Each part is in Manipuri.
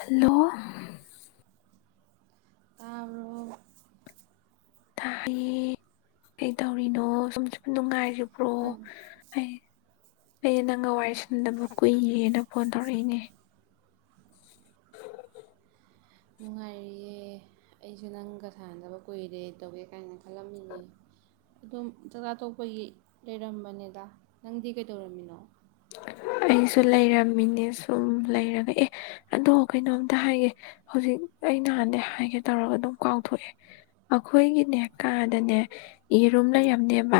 ꯍꯜꯂꯣ ꯇꯥꯣ ꯊꯥꯏꯌꯦ ꯀꯩꯇꯧꯔꯤꯅꯣ ꯁꯨꯝ ꯁꯨꯝ ꯅꯨꯡꯉꯥꯏꯔꯤꯕ ꯍ꯭ꯔꯣ ꯅꯪ ꯑꯩ ꯑꯩꯅ ꯅꯪꯒ ꯋꯥꯔꯤ ꯁꯟꯗꯕ ꯀꯨꯏꯔꯦꯅ ꯐꯣꯟ ꯇꯧꯔꯛꯏꯅꯦ ꯅꯨꯡꯉꯥꯏꯔꯤꯌꯦ ꯑꯩꯁꯨ ꯅꯪꯒ ꯁꯥꯟꯅꯅꯕ ꯀꯨꯏꯔꯦ ꯇꯧꯒꯦ ꯀꯥꯏꯅ ꯈꯜꯂꯝꯃꯤꯅꯦ ꯑꯗꯨꯝ ꯆꯥꯛꯆꯥ ꯊꯣꯛꯣꯛꯄꯒꯤ ꯂꯩꯔꯝꯕꯅꯦꯗ ꯅꯪꯗꯤ ꯀꯩꯗꯧꯔꯝꯃꯤꯅꯣ ꯑꯩꯁꯨ ꯂꯩꯔꯝꯃꯤꯅꯦ ꯁꯨꯝ ꯂꯩꯔꯒ ꯑꯦ ꯑꯗꯣ ꯀꯩꯅꯣꯝꯇ ꯍꯥꯏꯒꯦ ꯍꯧꯖꯤꯛ ꯑꯩ ꯅꯍꯥꯟꯗ ꯍꯥꯏꯒꯦ ꯇꯧꯔꯒ ꯑꯗꯨꯝ ꯀꯥꯎꯊꯣꯛꯑꯦ ꯑꯩꯈꯣꯏꯒꯤꯅꯦ ꯀꯥꯗꯅꯦ ꯌꯦꯔꯨꯝ ꯑꯥ ꯂꯩꯔꯝꯅꯦꯕ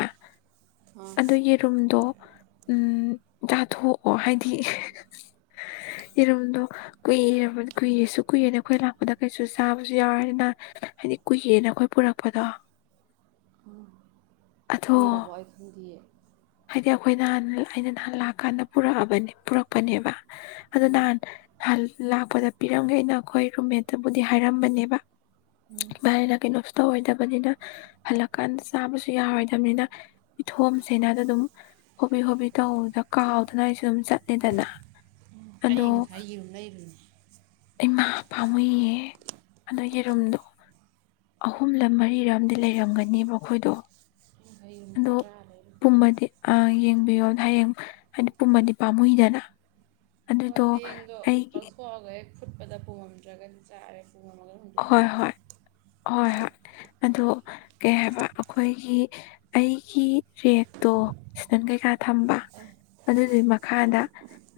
ꯑꯥ ꯑꯗꯨ ꯌꯦꯔꯨꯝꯗꯣ ꯎꯝ ꯆꯥꯊꯣꯛꯑꯣ ꯍꯥꯏꯗꯤ ꯌꯦꯔꯨꯝꯗꯣ ꯀꯨꯏ ꯀꯨꯏꯔꯁꯨ ꯀꯨꯏꯔꯦꯅ ꯑꯩꯈꯣꯏ ꯂꯥꯛꯄꯗ ꯀꯩꯁꯨ ꯆꯥꯕꯁꯨ ꯌꯥꯎꯔꯅꯤꯅ ꯍꯥꯏꯗꯤ ꯀꯨꯏꯔꯦꯅ ꯑꯩꯈꯣꯏ ꯄꯨꯔꯛꯄꯗꯣ ꯑꯗꯣ ꯀꯨꯏꯔꯕꯣ ꯑꯩ ꯈꯪꯗ ꯑꯩꯣꯏꯍꯥꯟ ꯑꯩꯅ ꯅꯍꯥꯟ ꯂꯥꯛ ꯀꯥꯟꯗ ꯄꯨꯔꯛꯑꯕꯅꯤ ꯄꯨꯔꯛꯄꯅꯦꯕ ꯑꯗꯨꯗ ꯎꯝ ꯅꯥꯟ ꯍꯜ ꯂꯥꯛꯄꯗ ꯄꯤꯔꯝꯒꯦ ꯑꯩꯅ ꯑꯩꯈꯣꯏ ꯔꯨꯝꯃꯦꯠꯇꯕꯨꯗꯤ ꯍꯥꯏꯔꯝꯕꯅꯦꯕ ꯎꯝ ꯔ ꯊꯒꯦ ꯅꯁ ꯍ ꯊꯦ ꯅꯤꯅ ꯍꯜꯂꯛꯀꯥꯟꯗ ꯆꯥꯕꯁꯨ ꯌꯥꯔꯣꯏꯗꯕꯅꯤꯅ ꯏꯊꯣꯝꯁꯦꯅ ꯑꯗꯨꯝ ꯍꯣꯕꯤ ꯍꯣꯕꯤ ꯇꯧꯗ ꯀꯥꯎꯗꯅ ꯑꯩꯁꯨ ꯑꯗꯨꯝ ꯆꯠꯂꯦꯗꯅ ꯑꯗꯣ ꯑꯩ ꯉꯁꯥꯏ ꯌꯦꯔꯨꯝ ꯂꯩꯔꯨꯏꯅꯦ ꯑꯩꯃꯥ ꯄꯥꯝꯃꯨꯏꯌꯦ ꯑꯗꯨꯏ ꯌꯦꯔꯨꯝꯗꯣ ꯑꯍꯨꯝꯂ ꯃꯔꯤꯔꯝꯗꯤ ꯂꯩꯔꯝꯒꯅꯦꯕ ꯑꯩꯈꯣꯏꯗꯣ ꯑꯩ ꯉꯁꯥꯏ ꯌꯦꯔꯨꯝ ꯑꯗꯣ ꯇꯔꯥ ꯂꯩꯔꯨ ꯄꯨꯝꯃꯗꯤ ꯑ ꯌꯦꯡ ꯃꯤꯉꯣꯟꯗ ꯍꯌꯦꯡ ꯍꯥꯏꯗꯤ ꯄꯨꯝꯃꯗꯤ ꯄꯥꯝꯃꯨꯏꯗꯅ ꯍꯣꯏ ꯑꯗꯨꯗꯣ ꯍꯌꯦꯡꯗꯣ ꯑꯩꯒꯤ ꯂꯧꯊꯣꯛꯑꯒ ꯍꯦꯛ ꯐꯨꯠꯄꯗ ꯄꯨꯝꯗ꯭ꯔꯒꯗꯤ ꯆꯥꯔꯦ ꯄꯨꯝꯃꯝꯃꯒ ꯍꯣꯏ ꯍꯨꯟꯗꯣꯛꯈ꯭ꯔꯕꯅꯤ ꯍꯣꯏ ꯍꯣꯏ ꯍꯣꯏ ꯑꯗꯣ ꯀꯩ ꯍꯥꯏꯕ ꯑꯈꯣꯏꯒꯤ ꯑꯩꯒꯤ ꯔꯦꯛꯇꯣ ꯁꯤꯗꯟ ꯀꯩꯀꯥ ꯊꯝꯕ ꯑꯗꯨꯗꯨꯏ ꯃꯈꯥꯗ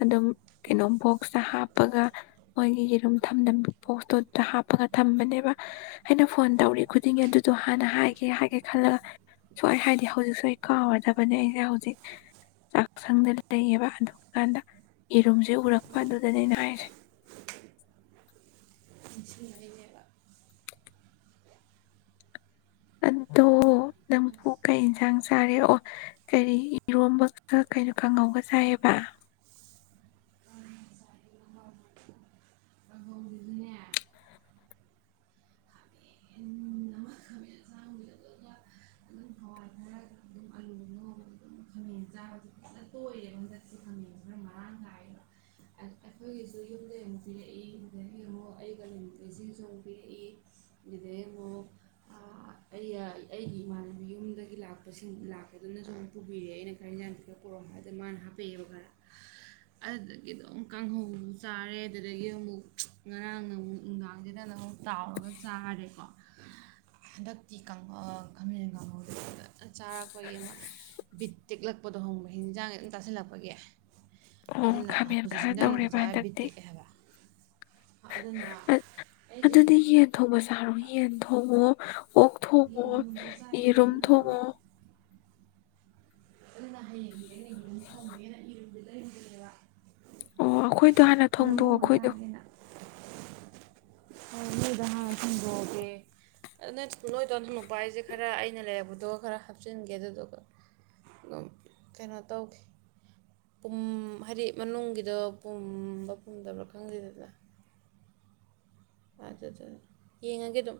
ꯑꯗꯨꯝ ꯀꯩꯅꯣꯝ ꯕꯣꯛꯁꯇ ꯍꯥꯞꯄꯒ ꯃꯣꯏꯒꯤ ꯌꯦꯔꯨꯝ ꯊꯝꯂꯝ ꯕꯣꯛꯁꯇꯣꯗ ꯍꯥꯞ ꯄꯒ ꯊꯝꯕꯅꯦꯕ ꯑꯩꯅ ꯐꯣꯟ ꯇꯧꯔꯤ ꯈꯨꯗꯤꯡꯒꯤ ꯑꯗꯨꯗꯣ ꯍꯥꯟꯅ ꯍꯥꯏꯒꯦ ꯍꯥꯏꯒꯦ ꯈꯜꯂꯒ ꯁꯨꯍꯥꯏ ꯍꯥꯏꯗꯦ ꯍꯧꯖꯤꯛꯁꯨ ꯑꯩ ꯀꯥꯎꯔꯗꯕꯅꯦ ꯑꯩꯁꯦ ꯍꯧꯖꯤꯛ ꯆꯥꯛꯁꯪꯗ ꯂꯩꯌꯦꯕ ꯑꯗꯨ ꯀꯥꯟꯗ ꯌꯦꯔꯨꯝꯖꯦ ꯎꯔꯛꯄ ꯑꯗꯨꯗꯅꯦ ꯑꯩꯅ ꯍꯥꯏꯔꯤꯖꯦ ꯅꯤꯡꯁꯤꯡꯉꯛꯏꯅꯦꯕ ꯑꯗꯣ ꯅꯪꯕꯨꯨ ꯀꯩ ꯏꯟꯖꯥꯡ ꯆꯥꯔꯦ ꯑꯣ ꯀꯔꯤ ꯏꯔꯣꯝꯕ ꯒ ꯀꯩꯅꯣ ꯀꯥꯡꯍꯧꯒ ꯆꯥꯏꯌꯦꯕ ꯀꯥꯡꯍꯧꯖꯤꯖꯨꯅꯦ ꯈꯥꯃꯦꯟ ꯑꯃ ꯈꯥꯃꯦꯟ ꯑꯁꯥꯡꯕꯤꯗꯣ ꯑꯗꯨꯒ ꯑꯗꯨꯝ ꯍꯋꯥꯏ ꯈꯔ ꯏꯟꯖꯥꯡꯖꯦ ꯐꯖꯅ ꯇꯣꯏꯔꯦꯕ [unintelligible] ꯅꯨꯡꯇꯤꯒꯤ ꯑꯩ ꯑꯗꯨꯗꯒꯤ ꯑꯃꯨꯛ ꯑꯩꯒ ꯂꯩꯃꯤꯟꯅꯩꯁꯤꯡꯁꯨ ꯑꯃꯨꯛ ꯄꯤꯔꯛꯏ ꯑꯗꯨꯗꯩ ꯑꯃꯨꯛ ꯑꯥ ꯑꯩꯒ ꯑꯩꯒꯤ ꯏꯃꯥꯟꯅꯕꯤ ꯌꯨꯝꯗꯒꯤ ꯂꯥꯛꯄꯁꯤꯡ ꯂꯥꯛꯄꯗꯨꯅꯁꯨ ꯑꯃꯨꯛ ꯄꯨꯕꯤꯔꯛꯑꯦ ꯑꯩꯅ ꯈꯔ ꯏꯟꯖꯥꯡ ꯈꯤꯇꯥ ꯄꯨꯔꯛꯑꯣ ꯍꯥꯏꯗ ꯃꯥꯅ ꯍꯥꯞꯄꯛꯑꯦꯕ ꯈꯔ ꯑꯗꯨꯗꯒꯤ ꯑꯗꯨꯝ ꯀꯥꯡꯍꯧ ꯆꯥꯔꯦ ꯑꯗꯨꯗꯒꯤ ꯑꯃꯨꯛ ꯉꯔꯥꯡꯅ ꯑꯃꯨꯛ ꯅꯨꯡꯗꯥꯡꯁꯤꯗꯅ ꯑꯃꯨꯛ ꯇꯥꯎꯔꯒ ꯆꯥꯔꯦꯀꯣ ꯍꯟꯗꯛꯇꯤ ꯀꯥꯡꯍꯧ ꯈꯥꯃꯦꯟ ꯀꯥꯡꯍꯧꯖꯦ ꯐꯖ ꯐꯟ ꯆꯥꯔꯛꯄꯒꯤ ꯑꯃ ꯕꯤꯠ ꯇꯦꯛꯂꯛꯄꯗꯣ ꯈꯡꯕ꯭ꯔꯥ ꯍꯤꯟꯖꯥꯡ ꯑꯗꯨꯝ ꯆꯥꯁꯤꯜꯂꯛꯄꯒꯤ ꯑꯣ ꯑꯗꯨꯅ ꯍꯧꯖꯤꯛꯁꯦ ꯍꯤꯟꯖꯥꯡ ꯅꯥꯄꯤ ꯆꯥ ꯕꯤꯠ ꯇꯦꯛꯑꯦ ꯍꯥꯏꯕ ꯑꯗꯨꯅ ꯑ ꯑꯩꯁꯦ ꯑꯗꯨꯗꯤ ꯌꯦꯟ ꯊꯣꯡꯕ ꯆꯥꯔꯣ ꯌꯦꯟ ꯊꯣꯡꯕ ꯑꯣ ꯌꯦꯟ ꯊꯣꯡꯕꯗꯨꯖꯨ ꯆꯥꯏꯌꯦ ꯅꯍꯥꯟ ꯊꯣꯡꯉꯣ ꯑꯗꯨꯅ ꯍꯌꯦꯡꯖꯤꯗꯤ ꯑꯩꯅ ꯌꯦꯔꯨꯝ ꯊꯣꯡꯒꯅꯤꯅ ꯌꯦꯔꯨꯝꯖꯦ ꯂꯩꯔꯨꯕꯅꯦꯕ ꯑꯣ ꯑꯈꯣꯏꯗꯣ ꯍꯥꯟꯅ ꯊꯣꯡꯗꯣꯛꯑꯣ ꯑꯈꯣꯏꯗꯣ ꯑꯣ ꯅꯣꯏꯗꯣ ꯍꯥꯟꯅ ꯊꯣꯡꯗꯣꯛꯑꯒꯦ ꯑꯗ ꯅꯣꯏ ꯅꯣꯏꯗꯣ ꯍꯥꯟꯅ ꯊꯣꯡꯗꯣꯛꯄ ꯍꯥꯏꯖꯦ ꯈꯔ ꯑꯩꯅ ꯂꯩꯛꯄꯗꯣ ꯈꯔ ꯍꯥꯞꯆꯤꯟꯒꯦ ꯑꯗꯨꯗꯨꯒ ꯑꯗꯨꯝ ꯀꯩꯅꯣ ꯇꯧꯒꯦ ꯄꯨꯝ ꯍꯥꯏꯗꯤ ꯃꯅꯨꯡꯒꯤꯗꯣ ꯄꯨꯝꯕ ꯄꯨꯝꯗꯕ꯭ꯔꯥ ꯈꯪꯗꯦꯗꯗꯅ ꯑꯗꯨꯗꯨ ꯌꯦꯡꯉꯒꯦ ꯑꯗꯨꯝ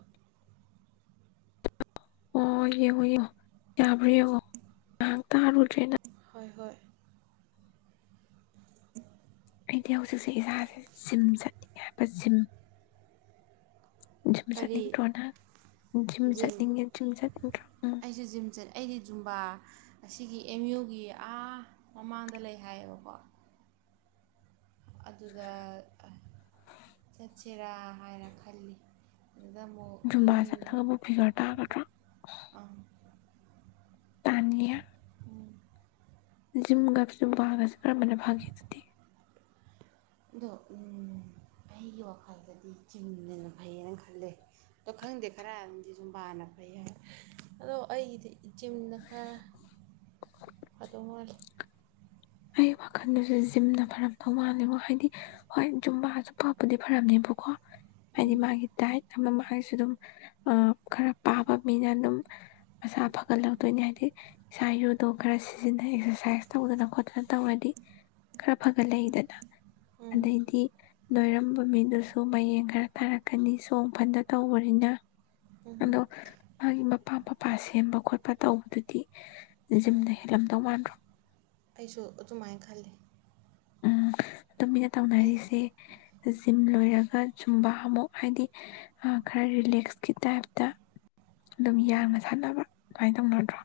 ꯑꯣ ꯌꯦꯡꯉꯣ ꯌꯦꯡꯉꯣ ꯌꯥꯕ꯭ꯔ ꯌꯦꯡꯉꯣ ꯉꯍꯥꯛ ꯇꯥꯔꯨꯗ꯭ꯔꯦꯅ ꯍꯣꯏ ꯍꯣꯏ ꯑꯩꯗꯤ ꯍꯧꯖꯤꯛꯁꯦ ꯏꯁꯥꯖꯦ ꯖꯤꯝ ꯆꯠꯅꯤꯡꯉꯦ ꯍꯥꯏꯕ ꯖꯤꯝ ꯨꯖꯤꯝ ꯀꯔꯤ ꯆꯠꯅꯤꯡꯗ꯭ꯔꯣ ꯅꯪ ꯖꯤꯝ ꯆꯠꯅꯤꯡꯉꯦ ꯖꯤꯝ ꯆꯠꯅꯤꯡꯠꯗ꯭ꯔꯣ ꯎꯝ ꯑꯩꯁꯨ ꯖꯤꯝ ꯆꯠ ꯑꯩꯗꯤ ꯖꯨꯝꯕꯥ ꯑꯁꯤꯒꯤ ꯑꯦꯝ ꯌꯨꯒꯤ ꯑꯥ ꯃꯃꯥꯡꯗ ꯂꯩ ꯍꯥꯏꯌꯦꯕꯀꯣ ꯑꯗꯨꯗ ꯑ ꯆꯠꯁꯤꯔꯥ ꯍꯥꯏꯅ ꯈꯜꯂꯤ ꯑꯗꯨꯗ ꯑꯃꯨꯛ ꯖꯨꯝꯕꯥ ꯌꯨꯝ ꯆꯠꯂꯒꯕꯨ ꯐꯤꯒꯔ ꯇꯥꯒꯗ꯭ꯔꯣ ꯑꯥ ꯇꯥꯥꯟꯅꯤꯌꯦ ꯎꯝ ꯖꯤꯝꯒ ꯖꯨꯝꯕꯥꯒꯖꯦ ꯀꯔꯝꯕꯅ ꯐꯒꯦ ꯑꯗꯨꯗꯤ ꯑꯗꯣ ꯎꯝ ꯑꯩꯒꯤ ꯋꯥꯈꯜꯗꯗꯤ ꯖꯤꯝꯅꯦꯅ ꯐꯩꯌꯦꯅ ꯈꯜꯂꯦ ꯑꯗꯣ ꯈꯪꯗꯦ ꯈꯔ ꯑꯝꯗꯤ ꯖꯨꯝꯕꯥꯅ ꯐꯩ ꯍꯥꯏ ꯑꯗꯣ ꯑꯩꯒꯤꯗꯤ ꯖꯤꯝꯅ ꯈꯔ ꯐꯗꯧ ꯃꯥꯜꯂꯤ ꯑꯩ ꯋꯥꯈꯜꯗꯖꯨ ꯖꯤꯝꯅ ꯐꯔꯝꯗꯧ ꯃꯥꯜꯂꯦꯉꯣ ꯍꯥꯏꯗꯤ ꯍꯣꯏ ꯖꯨꯝꯕꯥꯖꯨ ꯐꯕꯨꯗꯤ ꯐꯔꯝꯅꯦꯕꯀꯣ ꯎꯝ ꯍꯥꯏꯅꯤꯃꯒꯤꯦ ꯇꯥꯏ ꯃꯥꯡꯁꯨ ꯑꯗꯨꯝ ꯈꯔ ꯄꯥꯕ ꯃꯤꯅ ꯑꯗꯨꯝ ꯃꯁꯥ ꯐꯒꯠꯍꯧꯗꯣꯏꯅꯤ ꯍꯥꯏꯗꯤ ꯏꯁꯥ ꯌꯨꯗꯣ ꯈꯔ ꯁꯤꯖꯤꯟꯅ ꯑꯦꯛꯁꯔꯁꯥꯏꯁ ꯇꯧꯗꯅ ꯈꯣꯠꯇ ꯐꯖꯅ ꯇꯧꯔꯗꯤ ꯈꯔ ꯐꯒꯠꯂꯗꯅ ꯎꯝ ꯑꯗꯩꯗꯤ ꯅꯣꯏꯔꯝꯕ ꯃꯤꯗꯨꯁꯨ ꯃꯌꯦꯡ ꯈꯔ ꯊꯥꯔꯛꯀꯅꯤ ꯆꯣꯡ ꯐꯟꯗ ꯇꯧꯕꯅꯤꯅ ꯎꯝ ꯑꯗꯣ ꯍꯥꯏ ꯃ ꯑꯄꯥꯝ ꯑꯄꯥ ꯁꯦꯝꯕ ꯈꯣꯠꯄ ꯇꯧꯕꯗꯨꯗꯤ ꯍꯣꯏ ꯖꯤꯝꯅ ꯍꯦꯜꯂꯝꯗꯧ ꯃꯥꯟꯗ꯭ꯔꯣ ꯑꯩꯁꯨ ꯑꯗꯨꯃꯥꯏꯅ ꯈꯜꯂꯤ ꯎꯝ ꯇꯨꯃꯤꯟꯅ ꯍꯥꯏꯗꯤ ꯇꯧꯅꯔꯤꯁꯦ ꯖꯤꯝ ꯂꯣꯏꯔꯒ ꯆꯨꯝꯕ ꯑꯃꯨꯛ ꯍꯥꯏꯗꯤ ꯈꯔ ꯔꯤꯂꯦꯛꯁꯀꯤ ꯇꯥꯏꯞꯇ ꯑꯗꯨꯝ ꯎꯝ ꯌꯥꯡꯅ ꯁꯥꯟꯅꯕ ꯑꯗꯨꯃꯥꯏꯅ ꯇꯧꯅꯗ꯭ꯔꯣ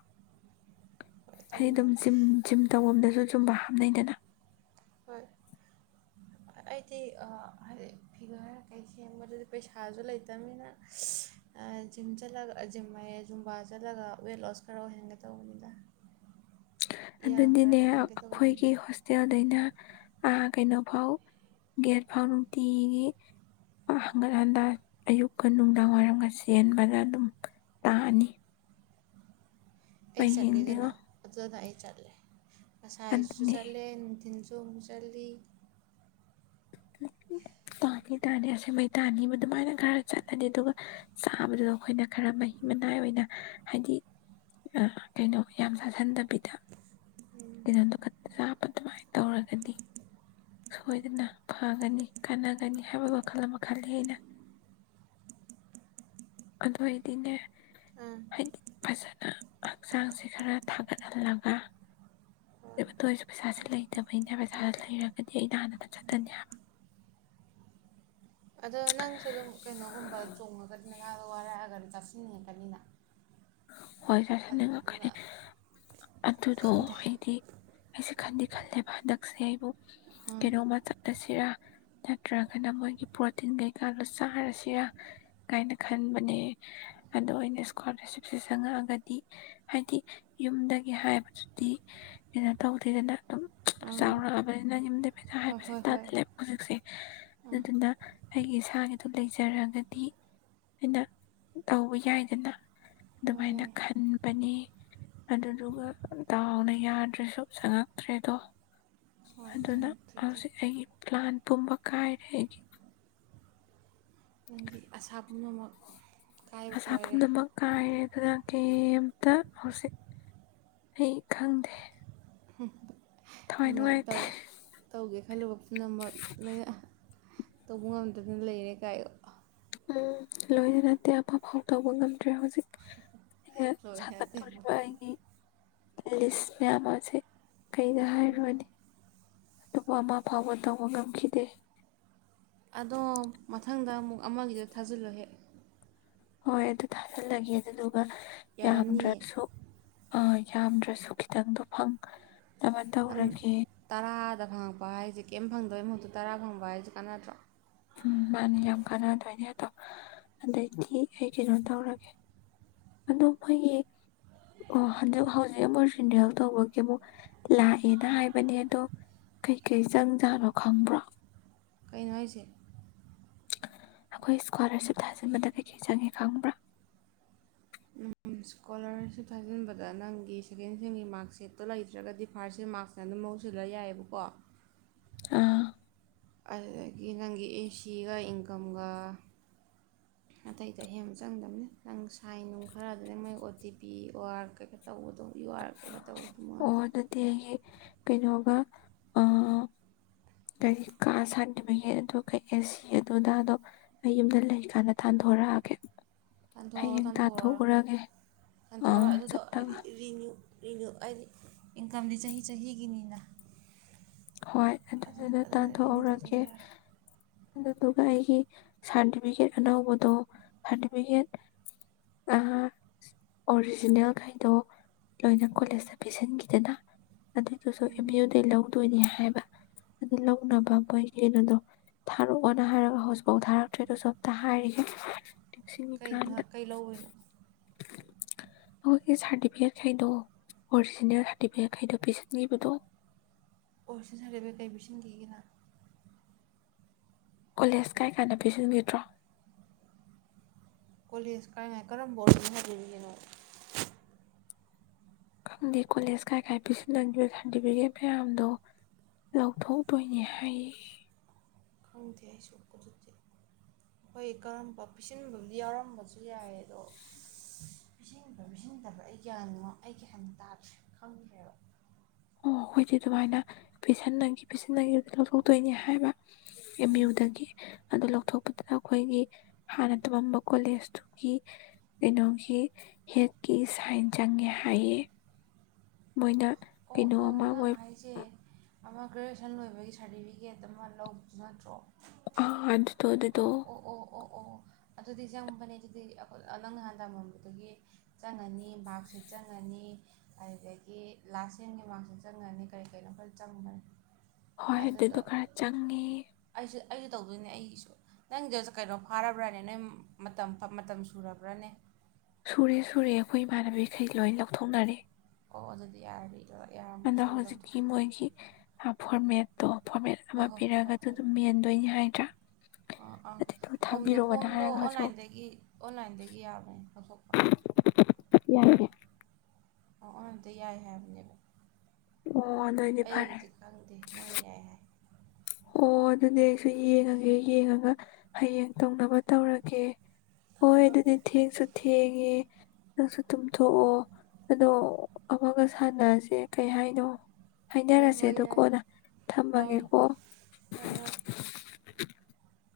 ꯍꯣꯏ ꯑꯩ ꯇꯧꯅꯩ ꯑꯗꯨꯝ ꯖꯤꯝ ꯖꯤꯝ ꯇꯧꯕꯗꯁꯨ ꯁꯨꯝꯕ ꯍꯥꯞꯅꯩꯗꯅ ꯍꯣꯏ ꯑꯩꯗꯤ ꯍꯥꯏꯗꯤ ꯐꯤꯒꯔ ꯀꯩ ꯁꯦꯝꯦꯡꯕꯗꯨꯗꯤ ꯄꯩꯁꯥꯁꯨ ꯂꯩꯇꯕꯅꯤꯅ ꯖꯤꯝ ꯆꯠꯂꯒ ꯖꯤꯝ ꯖꯨꯝꯕꯥ ꯆꯠꯂꯒ ꯋꯦꯠ ꯂꯣꯁ ꯈꯔ ꯑꯣꯏꯍꯟꯒ ꯇꯧꯕꯅꯤꯗ ꯏꯌꯥꯡ ꯈꯔ ꯑꯗꯨꯗꯤꯅꯦ ꯀꯪꯍꯟꯒꯦ ꯇꯧꯕꯅꯤ ꯑꯩꯈꯣꯏꯒꯤ ꯍꯣꯁꯇꯦꯜꯗꯩꯅ ꯀꯩꯅꯣ ꯐꯥꯎ ꯒꯦꯠ ꯐꯥꯎ ꯅꯨꯡꯇꯤꯒꯤ ꯍꯟꯒꯠ ꯍꯟꯗꯥ ꯑꯌꯨꯛꯀ ꯅꯨꯡꯗꯥꯡꯋꯥꯏꯔꯝꯒ ꯆꯦꯟꯕꯗ ꯑꯗꯨꯝ ꯇꯥꯑꯅꯤ ꯑꯩ ꯆꯠꯂꯦꯒꯅ ꯑꯗꯨꯗ ꯑꯩ ꯆꯠꯂꯦ ꯉꯁꯥꯏꯖꯁꯨ ꯑꯗꯨꯅꯦ ꯆꯠꯂꯦ ꯅꯨꯡꯊꯤꯟꯁꯨ ꯊꯨꯝ ꯆꯜꯂꯤ ꯇꯥꯅꯤ ꯇꯥꯅꯤ ꯑꯁꯦꯡ ꯃꯩ ꯇꯥꯅꯤꯕ ꯑꯗꯨꯃꯥꯏꯅ ꯈꯔ ꯆꯠꯂꯅꯤ ꯑꯗꯨꯒ ꯆꯥꯕꯗꯨꯗ ꯑꯩꯈꯣꯏꯅ ꯈꯔ ꯃꯍꯤ ꯃꯅꯥꯏ ꯑꯣꯏꯅ ꯍꯥꯏꯗꯤ ꯀꯩꯅꯣ ꯌꯥꯝ ꯆꯥꯥꯁꯟꯗꯕ ꯄꯗ ꯏ ꯀ ꯑꯗꯨꯃꯥꯏꯅ ꯇꯧꯔꯒꯗꯤ ꯁꯣꯏꯗꯅ ꯐꯒꯅꯤ ꯀꯥꯟꯅꯒꯅꯤ ꯍꯥꯏꯕ ꯋꯥꯈꯜ ꯑꯃ ꯈꯜꯂꯤ ꯑꯩꯅ ꯑꯗꯨ ꯑꯣꯏꯗꯤꯅꯦ ꯑꯥ ꯍꯥꯏꯗꯤ ꯐꯖꯅ ꯍꯛꯆꯥꯡꯁꯦ ꯈꯔ ꯊꯥꯒꯠꯍꯜꯂꯒ ꯍꯣꯏ ꯑꯗꯨꯇ ꯑꯣꯏꯔꯁꯨ ꯄꯩꯁꯥꯁꯦ ꯂꯩꯇꯕꯩꯅꯦ ꯄꯩꯁꯥꯁ ꯂꯩꯔꯒꯗꯤ ꯑꯩꯩꯅ ꯍꯥꯟꯅ ꯑꯗꯨ ꯆꯠꯀꯅꯤ ꯍꯥꯏꯕ ꯑꯗꯣ ꯅꯪꯁꯨ ꯑꯗꯨꯝ ꯀꯩꯅꯣꯒꯨꯝꯕ ꯆꯣꯡꯉꯒꯗꯤ ꯅꯥꯗ ꯋꯥꯔꯛꯑꯒꯗꯤ ꯆꯥꯁꯤꯟꯅꯤꯡꯉꯛꯀꯅꯤꯅ ꯍꯣꯏ ꯆꯁꯤꯅꯤꯡ ꯑꯗꯨꯅ ꯉꯛꯀꯅꯤ ꯑꯗꯨꯗꯣ ꯈꯪꯗꯦ ꯑꯩꯗꯤ ꯑꯩꯁ ꯈꯟꯗꯤ ꯈꯜꯂꯦꯕ ꯍꯟꯗꯛꯁꯦ ꯑꯩꯕꯨ ꯑꯥ ꯀꯩꯅꯕ ꯆꯠꯁꯤ ꯔ ꯅꯠꯇ꯭ꯔꯒꯅ ꯃꯣꯏꯒꯤ ꯄ꯭ꯔꯣꯇꯤꯟ ꯀꯩꯀꯥꯗꯣ ꯆꯥꯔꯁꯤꯔꯥ ꯀꯥꯏꯅ ꯈꯟꯕꯅꯦ ꯑꯗꯣꯩꯅ ꯏꯁꯀ ꯁꯦ ꯆꯪꯉꯛꯑꯒꯗꯤ ꯍꯥꯏꯗꯤ ꯌꯨꯝꯗꯒꯤ ꯍꯥꯏꯕꯗꯨꯗꯤ ꯀꯩꯅꯣ ꯇꯧꯗꯦꯗꯅ ꯑꯗꯨꯝ ꯑꯥ ꯆꯥꯎꯔꯛꯑꯕꯅꯤꯅ ꯌꯨꯝꯗ ꯄꯩꯁꯥ ꯍꯣꯏ ꯍꯥꯏꯕꯁꯦ ꯍꯣꯏ ꯍꯣꯏ ꯇꯥꯜꯂꯦꯕ ꯍꯧꯖꯤꯛꯁꯦ ꯑꯥ ꯑꯗꯨꯗꯨꯅ ꯑꯩꯒꯤ ꯏꯁꯥꯒꯤꯗꯣ ꯂꯩꯖꯔꯒꯗꯤ ꯑꯩꯅ ꯇꯧꯕ ꯌꯥꯏꯗꯅ ꯍꯣꯏ ꯑꯗꯨꯃꯥꯏꯅ ꯌꯥꯏ ꯈꯟꯕꯅꯤ ꯑꯗꯨꯗꯨꯒ ꯇꯗꯥꯥꯎꯅ ꯌꯥꯗ꯭ꯔꯁꯨ ꯆꯪꯉꯛꯇ꯭ꯔꯦꯗꯣ ꯍꯣꯏ ꯑꯗꯨꯅ ꯆꯪꯉꯛꯇ꯭ꯔꯦ ꯍꯧꯖꯤꯛ ꯑꯗꯨꯕꯨꯗꯤ ꯑꯩꯒꯤ ꯄ꯭ꯂꯥꯟ ꯄꯨꯝꯕ ꯀꯥꯏꯔꯒ ꯅꯪꯒꯤ ꯑꯁꯥ ꯄꯨꯝꯅꯃꯛ ꯑꯀꯥꯏꯕ ꯑꯁꯥ ꯑꯣꯏꯔꯦ ꯄꯨꯝꯅꯃꯛ ꯀꯥꯏꯔꯦ ꯑꯗꯨꯗ ꯀꯩꯝꯇ ꯍꯧꯖꯤꯛ ꯑꯩ ꯈꯪꯗꯦ ꯍꯝ ꯊꯋꯥꯏ ꯑꯩꯅꯧ ꯅꯨꯡꯉꯥꯏꯇꯦ ꯇꯧꯒꯦ ꯍꯜꯂꯣ ꯄꯨꯝꯅꯃꯛ ꯂꯩ ꯇꯧꯕ ꯉꯝꯗꯗꯅ ꯂꯩꯔꯦ ꯀꯥꯏ ꯎꯝ ꯂꯣꯏꯅ ꯅꯠꯇꯦ ꯑꯐꯐꯥꯎ ꯇꯧꯕ ꯉꯝꯗ꯭ꯔꯦ ꯍꯧꯖꯤꯛ ꯑꯩꯩꯅ ꯂꯣꯏ ꯅꯠꯇꯦꯕꯣ ꯁꯥꯒꯠꯇꯣꯔꯤꯕ ꯑꯩꯒꯤ ꯂꯤꯁ ꯃꯃꯁꯦ ꯀꯩꯗ ꯍꯥꯏꯔꯨꯔꯅꯤ ꯑ ꯑꯃꯥ ꯐꯥꯎꯕ ꯇꯧꯕ ꯉꯝꯈꯤꯗꯦ ꯑꯗꯣ ꯃꯊꯪꯗ ꯑꯃꯨꯛ ꯑꯃꯒꯤꯗ ꯊꯥꯖꯤꯜꯂꯣꯍꯦ ꯍꯣꯏ ꯑꯗꯨ ꯊꯥꯖꯤꯜꯂꯒꯦ ꯑꯗꯨꯗꯨ ꯌꯥꯔꯝꯅꯤꯌꯦ ꯌꯥꯝꯗ꯭ꯔꯁꯨ ꯌꯥꯝꯗ꯭ꯔꯁꯨ ꯈꯤꯇꯪꯗꯣ ꯐꯪ ꯅꯪ ꯇꯔꯥꯗ ꯐꯪꯉꯛꯄ ꯍꯥꯏꯁꯦ ꯀꯩꯝ ꯐꯪꯗꯦ ꯑꯣꯏ ꯃꯍꯨꯠꯇꯨ ꯇꯔꯥ ꯈꯪꯕ ꯍꯥꯏꯁꯤ ꯀꯥꯟꯅꯗ꯭ꯔꯣ ꯎꯝ ꯃꯥꯅꯦ ꯌꯥꯝ ꯀꯥꯟꯅꯗꯣꯏꯅꯦ ꯑꯗꯣ ꯑꯗꯩꯗꯤ ꯑꯩ ꯀꯩꯅꯣ ꯇꯧꯔꯒꯦ ꯑꯗꯣ ꯃꯣꯏꯒꯤ ꯑꯣ ꯍꯧꯟꯖꯤꯛ ꯍꯧꯖꯤꯛ ꯑꯃꯨꯛꯖꯤꯗꯦꯜ ꯇꯧꯕꯒꯤ ꯑꯃꯨꯛ ꯂꯥꯛꯑꯦꯅ ꯍꯥꯏꯕꯅꯦ ꯑꯗꯣ ꯀꯩꯀꯩ ꯆꯪꯖꯥꯠꯅꯣ ꯈꯪꯕ꯭ꯔꯣ ꯀꯩꯅꯣ ꯍꯥꯏꯁꯦ ꯑꯩꯈꯣꯏ ꯏꯁꯀꯣꯂꯥꯔꯁꯤꯞ ꯊꯥꯖꯤꯟꯕꯗ ꯀꯩꯀꯩ ꯆꯪꯉꯦ ꯈꯪꯕ꯭ꯔꯥ ꯏꯁꯀꯣꯂꯥꯔꯁꯤꯞ ꯊꯥꯖꯤꯟꯕꯗ ꯅꯪꯒꯤ ꯁꯦꯀꯦꯟ ꯁꯤꯦꯟꯒꯤ ꯃꯥꯔꯛ ꯁꯦꯠꯇꯣ ꯂꯩꯇ꯭ꯔꯒꯗꯤ ꯐꯥꯔꯁ ꯁꯤꯔ ꯃꯥꯔꯛꯁꯅ ꯑꯗꯨꯝ ꯃꯍꯧꯁꯤꯜꯂ ꯌꯥꯏꯑꯕꯀꯣ ꯑꯥ ꯑꯗꯨꯗꯒꯤ ꯅꯪꯒꯤ ꯑꯦ ꯁꯤꯒ ꯏꯟꯀꯝꯒ ꯑꯇꯩꯗꯤ ꯑꯍꯦꯟꯕ ꯆꯪꯗꯝꯕꯅꯤ ꯅꯪ ꯁꯥꯏꯟ ꯅꯨꯡ ꯈꯔ ꯑꯗꯨꯅꯦ ꯃꯣꯏ O T P U R ꯀꯩꯀꯥ ꯇꯧꯕꯗꯣ ꯌꯨ ꯑꯥꯔ ꯀꯩꯀꯥ ꯇꯧꯕꯗꯣ ꯃꯣꯏ ꯑꯣ ꯑꯗꯨꯗꯤ ꯑꯩ ꯀꯩꯅꯣꯒ ꯑ ꯀꯔꯤ ꯀꯥ ꯁꯥꯥꯟꯈꯤꯕꯒꯦ ꯑ ꯀꯩ ꯑꯦ ꯁꯤ ꯑꯗꯨꯗꯗꯣ ꯑꯩ ꯌꯨꯝꯗ ꯂꯩꯀꯥꯟꯗ ꯊꯥꯟꯗꯣꯔꯛꯑꯒꯦ ꯇꯥꯟꯊꯣꯛꯎꯔꯣ ꯇꯥꯟꯊꯣꯛꯎꯔꯣ ꯇꯥꯟꯊꯣꯛꯎꯔꯣ ꯑꯥ ꯑꯗꯨꯗꯣ ꯍꯥꯏꯗꯤ ꯆꯞꯇꯒ ꯔꯤꯅ꯭ꯌꯨ ꯑꯩꯗꯤ ꯏꯟꯀꯝꯗꯤ ꯆꯍꯤ ꯆꯍꯤꯒꯤꯅꯤꯅ ꯍꯣꯏ ꯑꯗꯨ ꯑꯗꯨꯗꯨꯗ ꯑꯗꯨꯅ ꯔꯤꯅ꯭ꯌꯨ ꯇꯧꯗꯕ ꯇꯥꯟꯊꯣꯛꯍꯧꯔꯒꯦ ꯌꯥꯔꯣꯏ ꯑꯗꯨꯗꯨꯒ ꯑꯩꯒꯤ ꯁꯥꯔꯇꯤꯐꯤꯀꯦꯠ ꯑꯅꯧꯕꯗꯣ ꯁꯥꯔꯇꯤꯐꯤꯀꯦꯠ ꯑꯣꯔꯤꯖꯤꯅꯦꯜꯈꯩꯗꯣ ꯂꯣꯏꯅ ꯀꯣꯂꯦꯖꯇ ꯄꯤꯁꯤꯟꯈꯤꯗꯅ ꯑꯗꯨꯏꯗꯨꯁꯨ ꯑꯦꯝ ꯌꯨꯗꯩ ꯂꯧ ꯇꯣꯏꯅꯤ ꯍꯥꯏꯕ ꯑꯗꯨ ꯂꯧꯅꯕ ꯑꯩꯈꯣꯏꯒꯤ ꯀꯩꯅꯣꯗꯣ ꯊꯥꯔꯛꯑꯣꯅ ꯍꯥꯏꯔꯒ ꯍꯧꯖꯤꯛꯐꯥꯎ ꯊꯥꯔꯛꯇ꯭ꯔꯦ ꯑꯗꯨꯗꯁꯨ ꯑꯝꯇ ꯍꯥꯏꯔꯤꯒꯦ ꯀꯩ ꯅꯤꯡꯁꯤꯡꯉꯤꯀꯥꯟꯗ ꯅꯣꯍꯥꯛ ꯀꯩ ꯂꯧꯧꯕꯅꯣ ꯑꯩꯈꯣꯏꯒꯤ ꯁꯥꯔꯇꯤꯐꯤꯀꯦꯠ ꯈꯩꯗꯣ ꯑꯣꯔꯤꯖꯤꯅꯦꯜ ꯁꯥꯔꯇꯤꯐꯤꯀꯦꯠ ꯈꯩꯗꯣ ꯄꯤꯁꯤꯟꯈꯤꯕꯗꯣ ꯑꯣ ꯁꯤꯟꯟꯅꯔꯒ ꯀꯩ ꯄꯤꯁꯤꯟꯈꯤꯒꯦꯅ ꯀꯣꯂꯦꯖ ꯀꯥꯏ ꯀꯥꯟꯅ ꯄꯤꯁꯤꯟꯕꯤꯗ꯭ꯔꯣ ꯀꯣꯂꯦꯖ ꯀꯥꯏꯅꯥꯏ ꯀꯔꯝꯕ ꯑꯣꯏ ꯍꯥꯏꯜꯂꯤꯔꯤꯅꯣ ꯈꯪꯗꯦ ꯀꯣꯂꯦꯖ ꯀꯥꯏ ꯀꯥꯏ ꯄꯤꯁꯤꯜꯂꯈꯤꯕ ꯁꯥꯔꯇꯤꯐꯤꯀꯦꯠ ꯃꯌꯥꯝꯗꯣ ꯂꯧꯊꯣꯛꯇꯣꯏꯅꯤ ꯍꯥꯏ ꯈꯪꯗꯦ ꯑꯩꯁꯨ ꯑꯗꯨꯗꯤ ꯑꯩꯈꯣꯏ ꯀꯔꯝꯕ ꯄꯤꯁꯤꯟꯕꯕꯨꯗꯤ ꯌꯥꯎꯔꯝꯕꯁꯨ ꯌꯥꯏ ꯑꯗꯣ ꯄꯤꯁꯤꯟꯕ ꯄꯤꯁꯤꯟꯗꯕ꯭ꯔꯥ ꯑꯩ ꯒ꯭ꯌꯥꯅꯣ ꯑꯩ ꯀꯍꯟꯅ ꯇꯥꯗ꯭ꯔꯦ ꯈꯪꯗ꯭ꯔꯦꯕ ꯃꯈꯣꯏꯗꯤ ꯑꯗꯨꯃꯥꯏꯅ ꯄꯁꯤꯟꯅꯈꯤ ꯄꯁꯤꯟꯅꯈꯤ ꯂꯧꯊꯣꯛꯇꯣꯏꯅꯤ ꯍꯥꯏꯕ ꯑꯦꯝ ꯎꯝ ꯌꯨꯗꯒꯤ ꯑꯗꯨ ꯂꯧꯊꯣꯛꯄꯗꯨꯗ ꯑꯩꯈꯣꯏꯒꯤ ꯍꯥꯟꯅ ꯇꯝꯃꯝꯕ ꯀꯣꯂꯦꯖꯇꯨꯒꯤ ꯀꯩꯅꯣꯒꯤ ꯍꯦꯠꯀꯤ ꯁꯥꯏꯟ ꯆꯪꯉꯦ ꯍꯥꯏꯌꯦ ꯃꯣꯏꯅ ꯑꯣ ꯀꯩꯅꯣ ꯑꯣ ꯑꯃ ꯅꯪ ꯃꯣꯏ ꯍꯥꯏꯁꯦ ꯑꯃ ꯒ꯭ꯔꯦꯖꯨꯑꯦꯁꯟ ꯂꯣꯏꯕꯒꯤ ꯁꯥꯔꯇꯤꯐꯤꯀꯦꯠ ꯑꯃ ꯂꯧꯕꯗꯨ ꯅꯠꯇ꯭ꯔꯣ ꯑ ꯑꯗꯨꯗ ꯇꯣ ꯑꯗꯨ ꯑꯗꯨ ꯑꯣ ꯇꯣ ꯑꯣ ꯑꯣ ꯑꯣ ꯑꯣ ꯑꯗꯨꯗꯤ ꯆꯪꯕꯅꯦ ꯑꯗꯨꯗꯤ ꯅꯪ ꯅꯍꯥꯟ ꯇꯃꯝꯕꯗꯨꯒꯤ ꯆꯪꯉꯅꯤ ꯔ ꯁꯦꯠ ꯆꯪꯉꯅꯤ ꯑꯗꯨꯗꯒꯤ ꯂꯥꯁ ꯌꯦꯦꯟꯒꯤ ꯃꯥꯔꯛꯁ ꯆꯪꯒꯅꯤ ꯀꯔꯤ ꯀꯔꯤꯅꯣ ꯑꯩꯈꯣꯏ ꯆꯪꯒꯅꯤ ꯍꯣꯏ ꯑꯗꯨꯗꯣ ꯈꯔ ꯆꯪꯉꯦ ꯑꯩꯁꯨ ꯑꯩꯁꯨ ꯇꯧꯗꯣꯏꯅꯦ ꯑꯩꯒꯤꯁꯨ ꯅꯪꯗ ꯀꯩꯅꯣ ꯐꯥꯔꯕ꯭ꯔꯅꯦ ꯅꯪ ꯃꯇꯝ ꯃꯇꯝ ꯁꯨꯔꯕ꯭ꯔꯥꯅꯦ ꯁꯨꯔꯦ ꯁꯨꯔꯦ ꯑꯩꯈꯣꯏ ꯏꯃꯥꯟꯅꯕꯤꯈꯩ ꯂꯣꯏ ꯂꯧꯊꯣꯛꯅꯔꯦ ꯎꯖꯗꯤ ꯌꯥꯔꯤ ꯑꯗꯣ ꯍꯧꯖꯤꯛꯀꯤ ꯃꯣꯏꯒꯤ ꯍꯥꯄꯔ ꯃꯦꯣ ꯐꯣꯔꯃꯦꯠ ꯑꯃ ꯍꯣꯏ ꯍꯣꯏ ꯄꯤꯔꯛꯑꯒ ꯍꯣꯏ ꯑꯗꯨ ꯍꯣꯏ ꯑꯗꯨꯝ ꯍꯣꯏ ꯌꯦꯟꯗꯣꯏꯅꯤ ꯍꯥꯏꯗ꯭ꯔꯥ ꯑꯥ ꯑꯥ ꯑꯗꯨꯗꯨ ꯐꯣꯝꯗꯣ ꯊꯝꯕꯤꯔꯛꯑꯣꯅ ꯐꯣꯝꯗꯣ ꯍꯥꯏꯔꯒ ꯍꯧꯖꯤꯛ ꯑꯣꯟꯂꯥꯏꯟꯗꯒꯤ ꯑꯣꯟꯂꯥꯏꯟꯗꯒꯤ ꯌꯥꯕꯅꯦ ꯂꯧꯊꯣꯛꯄ ꯌꯥꯏꯔꯦ ꯑꯣꯗꯤ ꯌꯥꯏ ꯍꯥꯏꯕꯅꯦꯕ ꯑꯣ ꯑꯗꯨꯑꯣꯏꯗꯤ ꯑꯩ ꯐꯔꯦ ꯍꯧꯗꯤꯛ ꯈꯪꯗꯦ ꯃꯣꯏꯅ ꯌꯥꯏ ꯍꯥꯏ ꯑꯣ ꯑꯗꯨꯗꯤ ꯑꯩꯁꯨ ꯌꯦꯡꯉꯒꯦ ꯌꯦꯡꯉꯒ ꯍꯌꯦꯡ ꯇꯧꯅꯕ ꯇꯧꯔꯒꯦ ꯍꯣꯏ ꯑꯗꯨꯗꯤ ꯊꯦꯡꯁꯨ ꯊꯦꯡꯉꯦ ꯅꯪꯁꯨ ꯇꯨꯝꯊꯣꯛꯑꯣ ꯑꯗꯣ ꯑꯃꯒ ꯁꯥꯟꯅꯔꯁꯦ ꯀꯩ ꯍꯥꯏꯅꯣ ꯍꯥꯏꯅꯔꯁꯦ ꯍꯣꯏ ꯑꯗꯨ ꯌꯥꯏ ꯀꯣꯟꯅ ꯊꯝꯃꯒꯦꯀꯣ ꯑꯍꯣꯏ [inaudible]